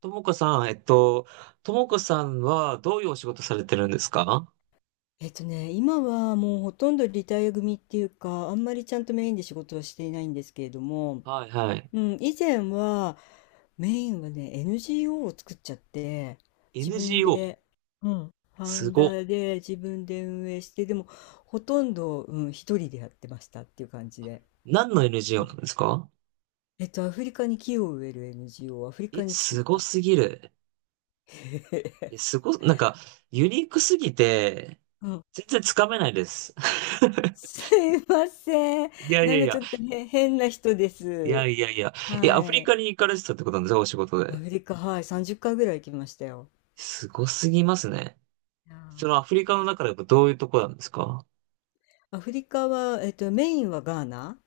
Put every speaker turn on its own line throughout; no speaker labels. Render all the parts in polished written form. ともこさん、ともこさんはどういうお仕事されてるんですか？
今はもうほとんどリタイア組っていうか、あんまりちゃんとメインで仕事はしていないんですけれども、
はいはい。
うん、以前はメインはね、NGO を作っちゃって、自分
NGO?
で、うん、ファウ
す
ンダ
ご。
ーで自分で運営して、でもほとんど、うん、一人でやってましたっていう感じで。
何の NGO なんですか？
アフリカに木を植える NGO をアフリカ
え、
に作っ
すご
た。
すぎる。え、すご、なんか、ユニークすぎて、
うん、
全然つかめないです。
すいません。
いやい
な
や
ん
い
かち
や、
ょっとへ変な人で
いや
す。
いやいや。え、アフリ
はい。
カに行かれてたってことなんですか？お仕事
ア
で。
フリカ、はい、30回ぐらい行きましたよ。
すごすぎますね。
いや
そのアフリ
ー
カの中でどういうとこなんですか？
アフリカは、メインはガーナ、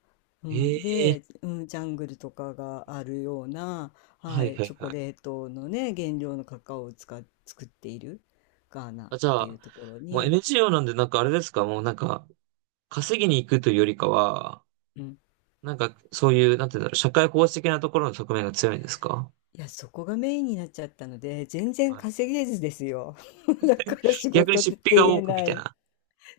うん、
ええ
で、うん、ジャングルとかがあるような、
ーは
は
い
い、
は
チ
い
ョ
は
コ
い。
レートのね、原料のカカオを使っ、作っているガーナっ
あ、じゃ
ていう
あ、
ところ
もう
に、
NGO なんで、なんかあれですか、もうなんか、稼ぎに行くというよりかは、
うん、
なんかそういう、なんていうんだろう、社会奉仕的なところの側面が強いんですか？
いや、そこがメインになっちゃったので、全然
はい。
稼げずですよ。だから仕
逆に
事って
出費が
言
多
え
くみ
な
たい
い。
な。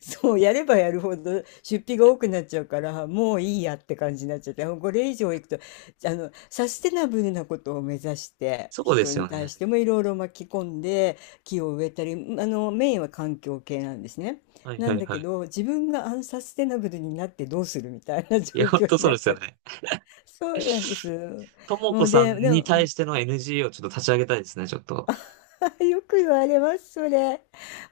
そう、やればやるほど出費が多くなっちゃうから、もういいやって感じになっちゃって、これ以上いくと、サステナブルなことを目指して、
そうで
人
すよ
に対
ね。
してもいろいろ巻き込んで、木を植えたり、メインは環境系なんですね。
はい
な
は
ん
い
だ
は
け
い。
ど、自分がアンサステナブルになってどうするみたいな状
いや、本
況
当
に
そう
なっ
です
ちゃ
よ
って。
ね。
そうなんです。
とも
も
こ
う
さん
で、で
に
も、
対しての NGO をちょっと立ち上げたいですね、ちょっと。
あ、よく言われます、それ。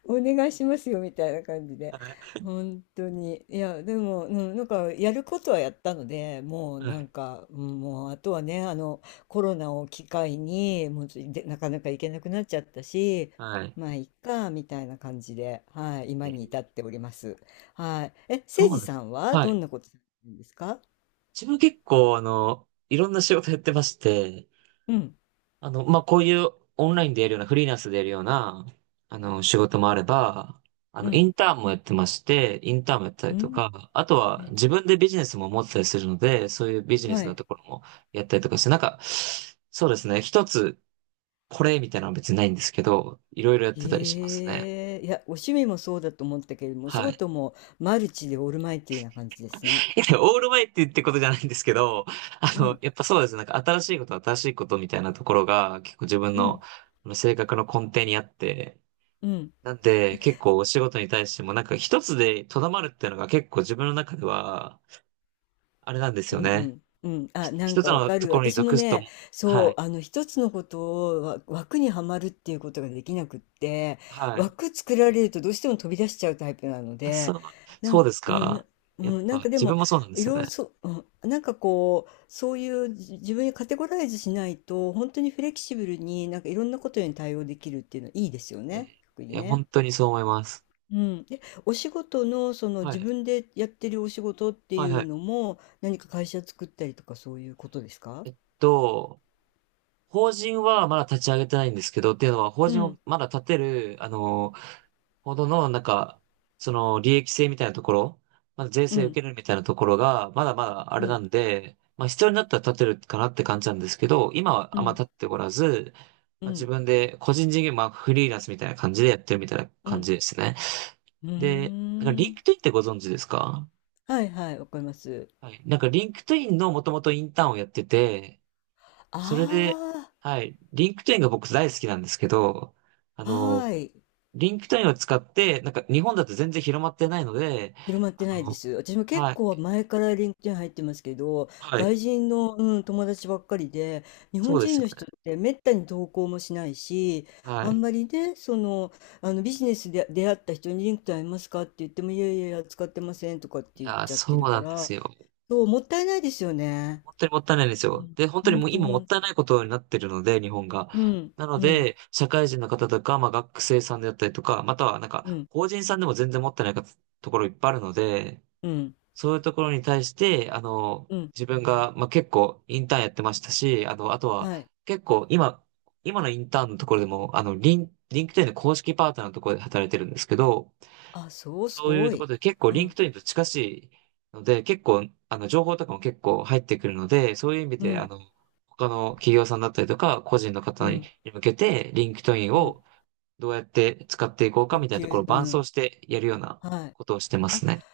お願いしますよ、みたいな感じで。
はい。
本当に。いや、でも、うん、なんか、やることはやったので、もう、
は
なん
い。
か、うんもう、あとはね、コロナを機会に、もうちょ、で、なかなか行けなくなっちゃったし、
はい。
まあ、いっか、みたいな感じで、はい、
え
今に
ー
至っております。はい。え、
そ
せ
う
い
な
じ
ん、
さんは、
は
ど
い。
んなことされてるんですか？
自分結構、いろんな仕事やってまして、
うん、
まあ、こういうオンラインでやるような、フリーランスでやるような、仕事もあれば、
う
イ
ん、
ンターンもやってまして、インターンもやった
う
りと
ん。
か、あとは
え、
自分でビジネスも持ってたりするので、そういうビジネ
は
スの
い。
ところもやったりとかして、なんか、そうですね、一つこれみたいなのは別にないんですけど、いろいろやってたりしますね。
へえ、いや、お趣味もそうだと思ったけれども、お仕
はい。
事もマルチでオールマイティーな感じですね。
いやオールマイティってことじゃないんですけど、
うん、
やっぱそうですね、なんか新しいことみたいなところが結構自分
う
の
ん、
性格の根底にあって、
うん。
なんで、結構お仕事に対しても、なんか一つでとどまるっていうのが結構自分の中では、あれなんです
うん
よね。
うん。うん、
ひ
あ、なん
一つ
かわ
の
か
と
る。
ころに
私も
属すと、
ね、
は
そ
い、
う、一つのことを枠にはまるっていうことができなくって、
はい。
枠作られるとどうしても飛び出しちゃうタイプなの
あ、そ
で、
う、
な
そう
んか、
です
うん、
か。やっ
なん
ぱ、
かで
自
も、
分もそうなんで
い
すよ
ろいろ
ね。
そう、うん、なんかこう、そういう自分にカテゴライズしないと、本当にフレキシブルになんかいろんなことに対応できるっていうのはいいですよ
えー
ね。特
い
に
や、本
ね。
当にそう思います。
うん。え、お仕事のその
は
自
い、
分でやってるお仕事ってい
はい、は
うの
い。
も、何か会社作ったりとかそういうことですか？
えっと、法人はまだ立ち上げてないんですけど、っていうのは、法
う
人を
ん、
まだ立てる、あの、ほどの、なんか、その、利益性みたいなところ、まだ税
う
制受
ん、
けるみたいなところが、まだまだあ
う
れな
ん、
んで、まあ必要になったら建てるかなって感じなんですけど、今
う
はあんま
ん、
建っておらず、
う
まあ、自
ん、
分で個人事業、まあフリーランスみたいな感じでやってるみたいな
う
感
ん。
じですね。
う
で、なんか
ー
リンク
ん。
トインってご存知ですか？
はいはい、わかります。
はい。なんかリンクトインのもともとインターンをやってて、それで、
あ
はい。リンクトインが僕大好きなんですけど、あ
あ、は
の、
い。
リンクトインを使って、なんか日本だと全然広まってないので、
広まって
あ
ないで
の、
す。私も結
はい、
構前からリンクトイン入ってますけど、
はい、
外人の、うん、友達ばっかりで、日
そ
本
うです
人
よ
の
ね。
人ってめったに投稿もしないし、
は
あん
い。
まりね、その、あのビジネスで出会った人にリンクトインありますかって言っても、いやいやいや、使ってませんとかっ
い
て言っ
やー、
ちゃっ
そ
て
う
るか
なんで
ら、
すよ。
そう、もったいないですよね。
本当にもったいないんです
う
よ。
ん、
で、本当
ほ
に
ん
もう
と
今
ほ
もっ
ん、
たいないことになってるので、日本が。
うん、
なので、社会人の方とか、まあ学生さんであったりとか、またはなん
う
か
ん、
法人さんでも全然持ってないかところいっぱいあるので、
うん、
そういうところに対して、
うん、
自分が、まあ、結構インターンやってましたし、あとは
はい。
結構今、今のインターンのところでも、あの、リンクトインの公式パートナーのところで働いてるんですけど、
あ、そう、す
そういう
ご
ところ
い。
で結構
う
リンク
ん、
トインと近しいので、結構、情報とかも結構入ってくるので、そういう意味
う
で、
ん、
他の企業さんだったりとか、個人の
う
方に
ん、
向けて、リンクトイン
うん、
をどうやって使っていこうかみたいなところを
う
伴走
ん、
してやるような
はい。
ことをしてま
あ、
すね。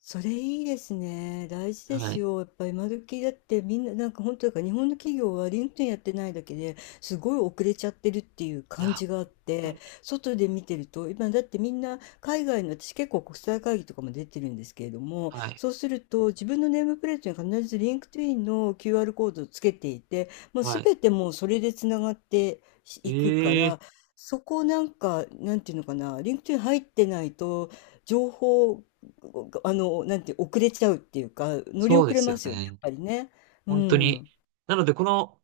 それいいですね。大事で
は
す
い。
よ。やっぱ今時だってみんななんか本当だから日本の企業はリンクトインやってないだけですごい遅れちゃってるっていう
い
感
や、
じがあっ
本当
て、
に、
外で見てると今だってみんな海外の私結構国際会議とかも出てるんですけれども、
はい。
そうすると自分のネームプレートに必ずリンクトインの QR コードをつけていて、もう
はい。
全てもうそれでつながっていくか
ええ、
ら、そこをなんか、なんていうのかな、リンクトイン入ってないと、情報なんて遅れちゃうっていうか、乗り
そう
遅
で
れ
す
ま
よ
すよね、やっ
ね。
ぱりね。う
本当に。
ん。
なので、この、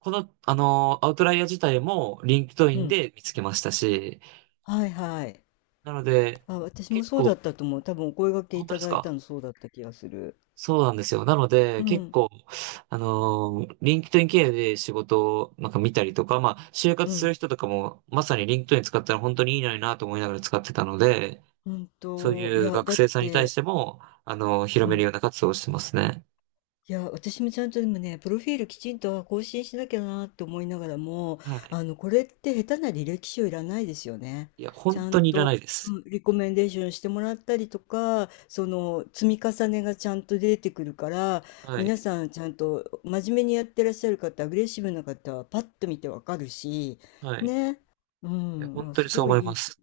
この、あのーアウトライヤー自体も、リンクトイ
う
ン
ん。
で見つけましたし、
はいはい。
なので、
あ、私も
結
そうだ
構、
ったと思う。多分お声掛け
本
い
当
た
です
だいた
か？
のそうだった気がする。
そうなんですよ。なの
う
で、結
ん。
構、あのーリンクトイン経由で仕事を、なんか見たりとか、まあ、就
う
活する
ん。
人とかも、まさにリンクトイン使ったら本当にいいのになと思いながら使ってたので、
うん
そう
と、い
いう
や、
学
だっ
生さんに対
て、
しても、あのー広
う
める
ん。
ような活動をしてますね。
いや、私もちゃんとでもね、プロフィールきちんと更新しなきゃなと思いながらも、
はい。
これって下手な履歴書いらないですよね。
いや、
ち
本
ゃ
当
ん
にいら
と、
ないです。
うん、リコメンデーションしてもらったりとか、その積み重ねがちゃんと出てくるから、
は
皆
い。
さんちゃんと真面目にやってらっしゃる方、アグレッシブな方はパッと見てわかるし、
はい。
ね。う
いや、本
ん、あ、
当に
す
そう
ご
思
い
い
い
ま
い
す。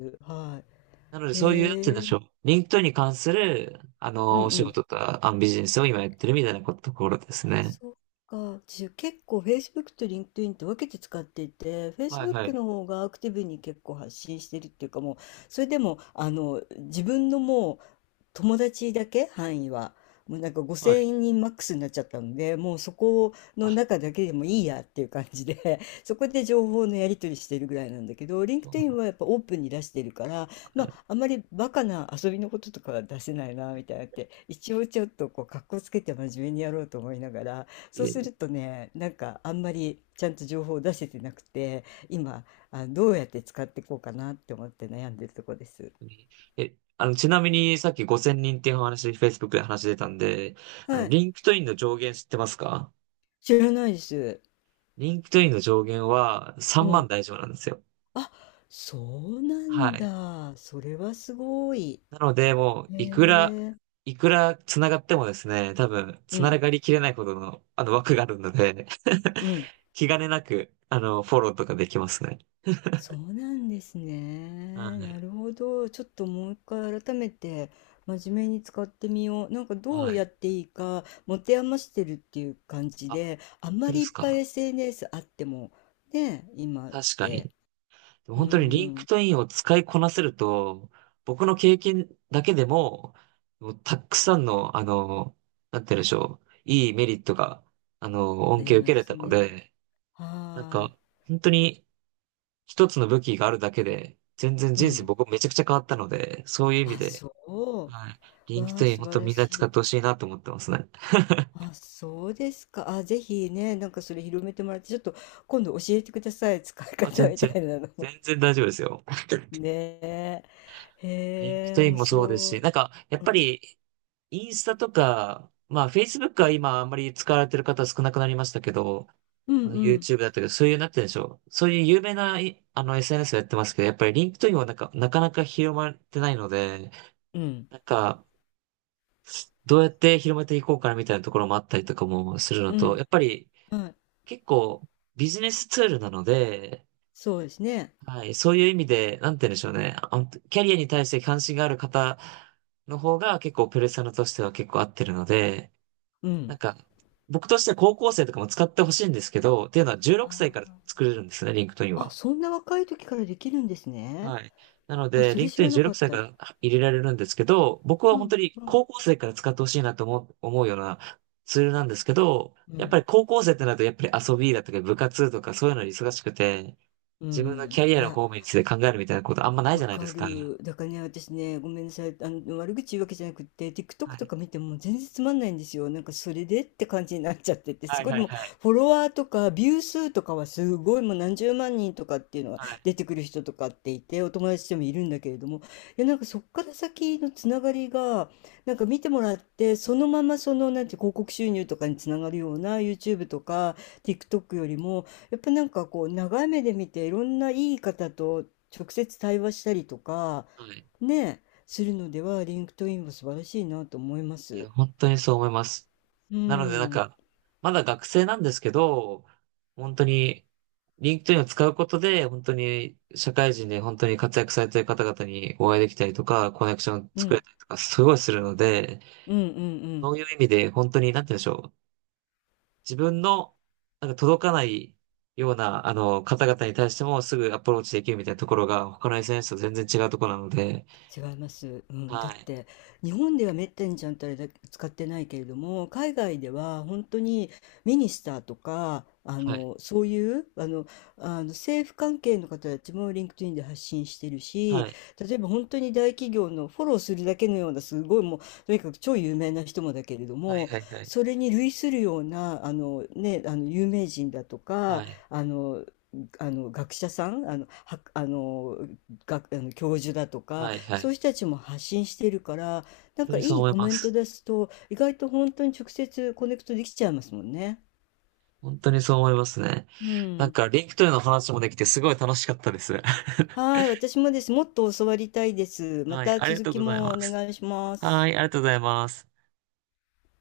です。は
なので、
い。
そういう、なんて言うん
へ
で
え。
しょう。リンクトインに関する、
うんう
お仕
ん。
事とか、あ、ビジネスを今やってるみたいなこと、ところですね。
そっか。結構 Facebook と LinkedIn って分けて使っていて、
はいは
Facebook
い。
の方がアクティブに結構発信してるっていうかもう、それでも、自分のもう、友達だけ範囲はもうなんか
はい。
5,000人マックスになっちゃったのでもうそこの
あ、
中だけでもいいやっていう感じで そこで情報のやり取りしてるぐらいなんだけど
そうな
LinkedIn は
ん
やっぱオープンに出してるからまあ
だ、
あんまりバカな遊びのこととかは出せないなみたいなって一応ちょっとこう格好つけて真面目にやろうと思いながらそ
い
う
え、
す
本
るとねなんかあんまりちゃんと情報を出せてなくて今どうやって使っていこうかなって思って悩んでるとこです。
当に、え、ちなみに、さっき5000人っていうお話、Facebook で話出たんで、
はい、
リンクトインの上限知ってますか？
知らないです。
リンクトインの上限は
う
3
ん。
万大丈夫なんですよ。
あ、そうな
は
ん
い。
だ。それはすごい。
なので、もう、
へ
いくら、
え。
いくら繋がってもですね、多分、
う
繋
ん、
がりきれないほどの、枠があるので
う ん。
気兼ねなく、フォローとかできますね。
そうなんです
は
ね。な
い。
るほど。ちょっともう一回改めて真面目に使ってみよう。なんかどう
は
やっ
い。
ていいか持て余してるっていう感じ
あ、
で、あ
本
んま
当で
りい
す
っぱい
か。
SNS あってもね、今っ
確かに。
て。
でも
う
本当にリンク
ん、
トインを使いこなせると、僕の経験だけでも、もうたくさんの、あの、なんて言うんでしょう。いいメリットが、
あ
恩
り
恵を受
ま
けれ
す
たの
ね。
で、なん
は
か、本当に、一つの武器があるだけで、全然
い。う
人生
ん。
僕めちゃくちゃ変わったので、そういう意味
あ、
で、
そ
はい。
う。
リンク
わ
ト
あ、
イン
素
本
晴
当
ら
みんな
し
使っ
い。
てほしいなと思ってますね。
あ、そうですか。あ、ぜひね、なんかそれ広めてもらって、ちょっと今度教えてください。使い
あ、
方
全
み
然、
たいなの。
全然大丈夫ですよ。
ねえ。
リン
へ
ク
え、
トイン
面
もそうです
白
し、
い。
なんか、やっ
う
ぱ
ん。
り、インスタとか、まあ、Facebook は今あんまり使われてる方少なくなりましたけど、
う
あ
ん
の
うん。
YouTube だったけど、そういう、なってるでしょう。そういう有名な、いSNS をやってますけど、やっぱりリンクトインはなんか、なかなか広まってないので、
うん。
なんか、どうやって広めていこうかなみたいなところもあったりとかもするの
う
と、
ん。
やっぱり
はい。
結構ビジネスツールなので、
そうですね。
はい、そういう意味で、なんて言うんでしょうね。あのキャリアに対して関心がある方の方が結構ペルソナとしては結構合ってるので、
う
なん
ん。
か、僕としては高校生とかも使ってほしいんですけど、っていうのは16歳から
あ
作れるんですね、リンクトイン
ー、あ、
は。
そんな若い時からできるんですね。
はい。なの
あ、
で、
そ
リン
れ
ク
知
トイン
らな
16
かっ
歳か
た。
ら入れられるんですけど、僕は
う
本
ん。
当に
うん。
高校生から使ってほしいなと思うようなツールなんですけど、
う
やっぱり
ん。
高校生ってなると、やっぱり遊びだとか部活とかそういうのに忙しくて、
う
自分のキ
ん。
ャリ
い
アの
や、
方面について考えるみたいなことあんまない
わ
じゃないで
か
すか。は
る。だからね、私ね、ごめんなさい。悪口言うわけじゃなくって、TikTok と
い。
か見ても全然つまんないんですよ。なんか、それでって感じになっちゃってて、す
はい
ごい、
は
で
い
も、
はい。
フォロワーとか、ビュー数とかはすごい、もう何十万人とかっていうのが
はい。
出てくる人とかっていて、お友達でもいるんだけれども、いや、なんか、そっから先のつながりが、なんか見てもらって、そのまま、その、なんて、広告収入とかにつながるような YouTube とか、TikTok よりも、やっぱなんかこう長い目で見ていろんないい方と直接対話したりとか、
はい。
ね、するのでは、リンクトインは素晴らしいなと思いま
い
す。
や、本当にそう思います。
う
なのでなん
ん。
か、まだ学生なんですけど、本当に、リンクトインを使うことで、本当に社会人で本当に活躍されてる方々にお会いできたりとか、コネクションを
う
作れ
ん。
たりとか、すごいするので、
うんうんう
そ
ん
ういう意味で本当に、なんて言うんでしょう。自分の、なんか届かないような、方々に対してもすぐアプローチできるみたいなところが、他の SNS と全然違うところなので、
違います、うん、だ
は
っ
い、
て日本ではめったにちゃんとあれだ使ってないけれども海外では本当にミニスターとかあ
はい、
のそういうあの、あの政府関係の方たちもリンクトインで発信してる
は
し
い、
例えば本当に大企業のフォローするだけのようなすごいもうとにかく超有名な人もだけれど
はい、
も
はい、はい、
それに類するようなね、あの有名人だと
は
か
い、
あのあの学者さんあの、はあの、学あの教授だとか
はい、はい、
そう
本
いう人たちも発信してるから、なん
当
か
にそう
いい
思い
コ
ま
メント
す。
出すと、意外と本当に直接コネクトできちゃいますもんね。
本当にそう思いますね。
う
なん
ん。
か、リンクトイの話もできてすごい楽しかったです。
はい、私もです。もっと教わりたいです。ま
はい、
た
ありが
続
とう
き
ござい
も
ま
お
す。
願いしま
は
す。
い、ありがとうございます。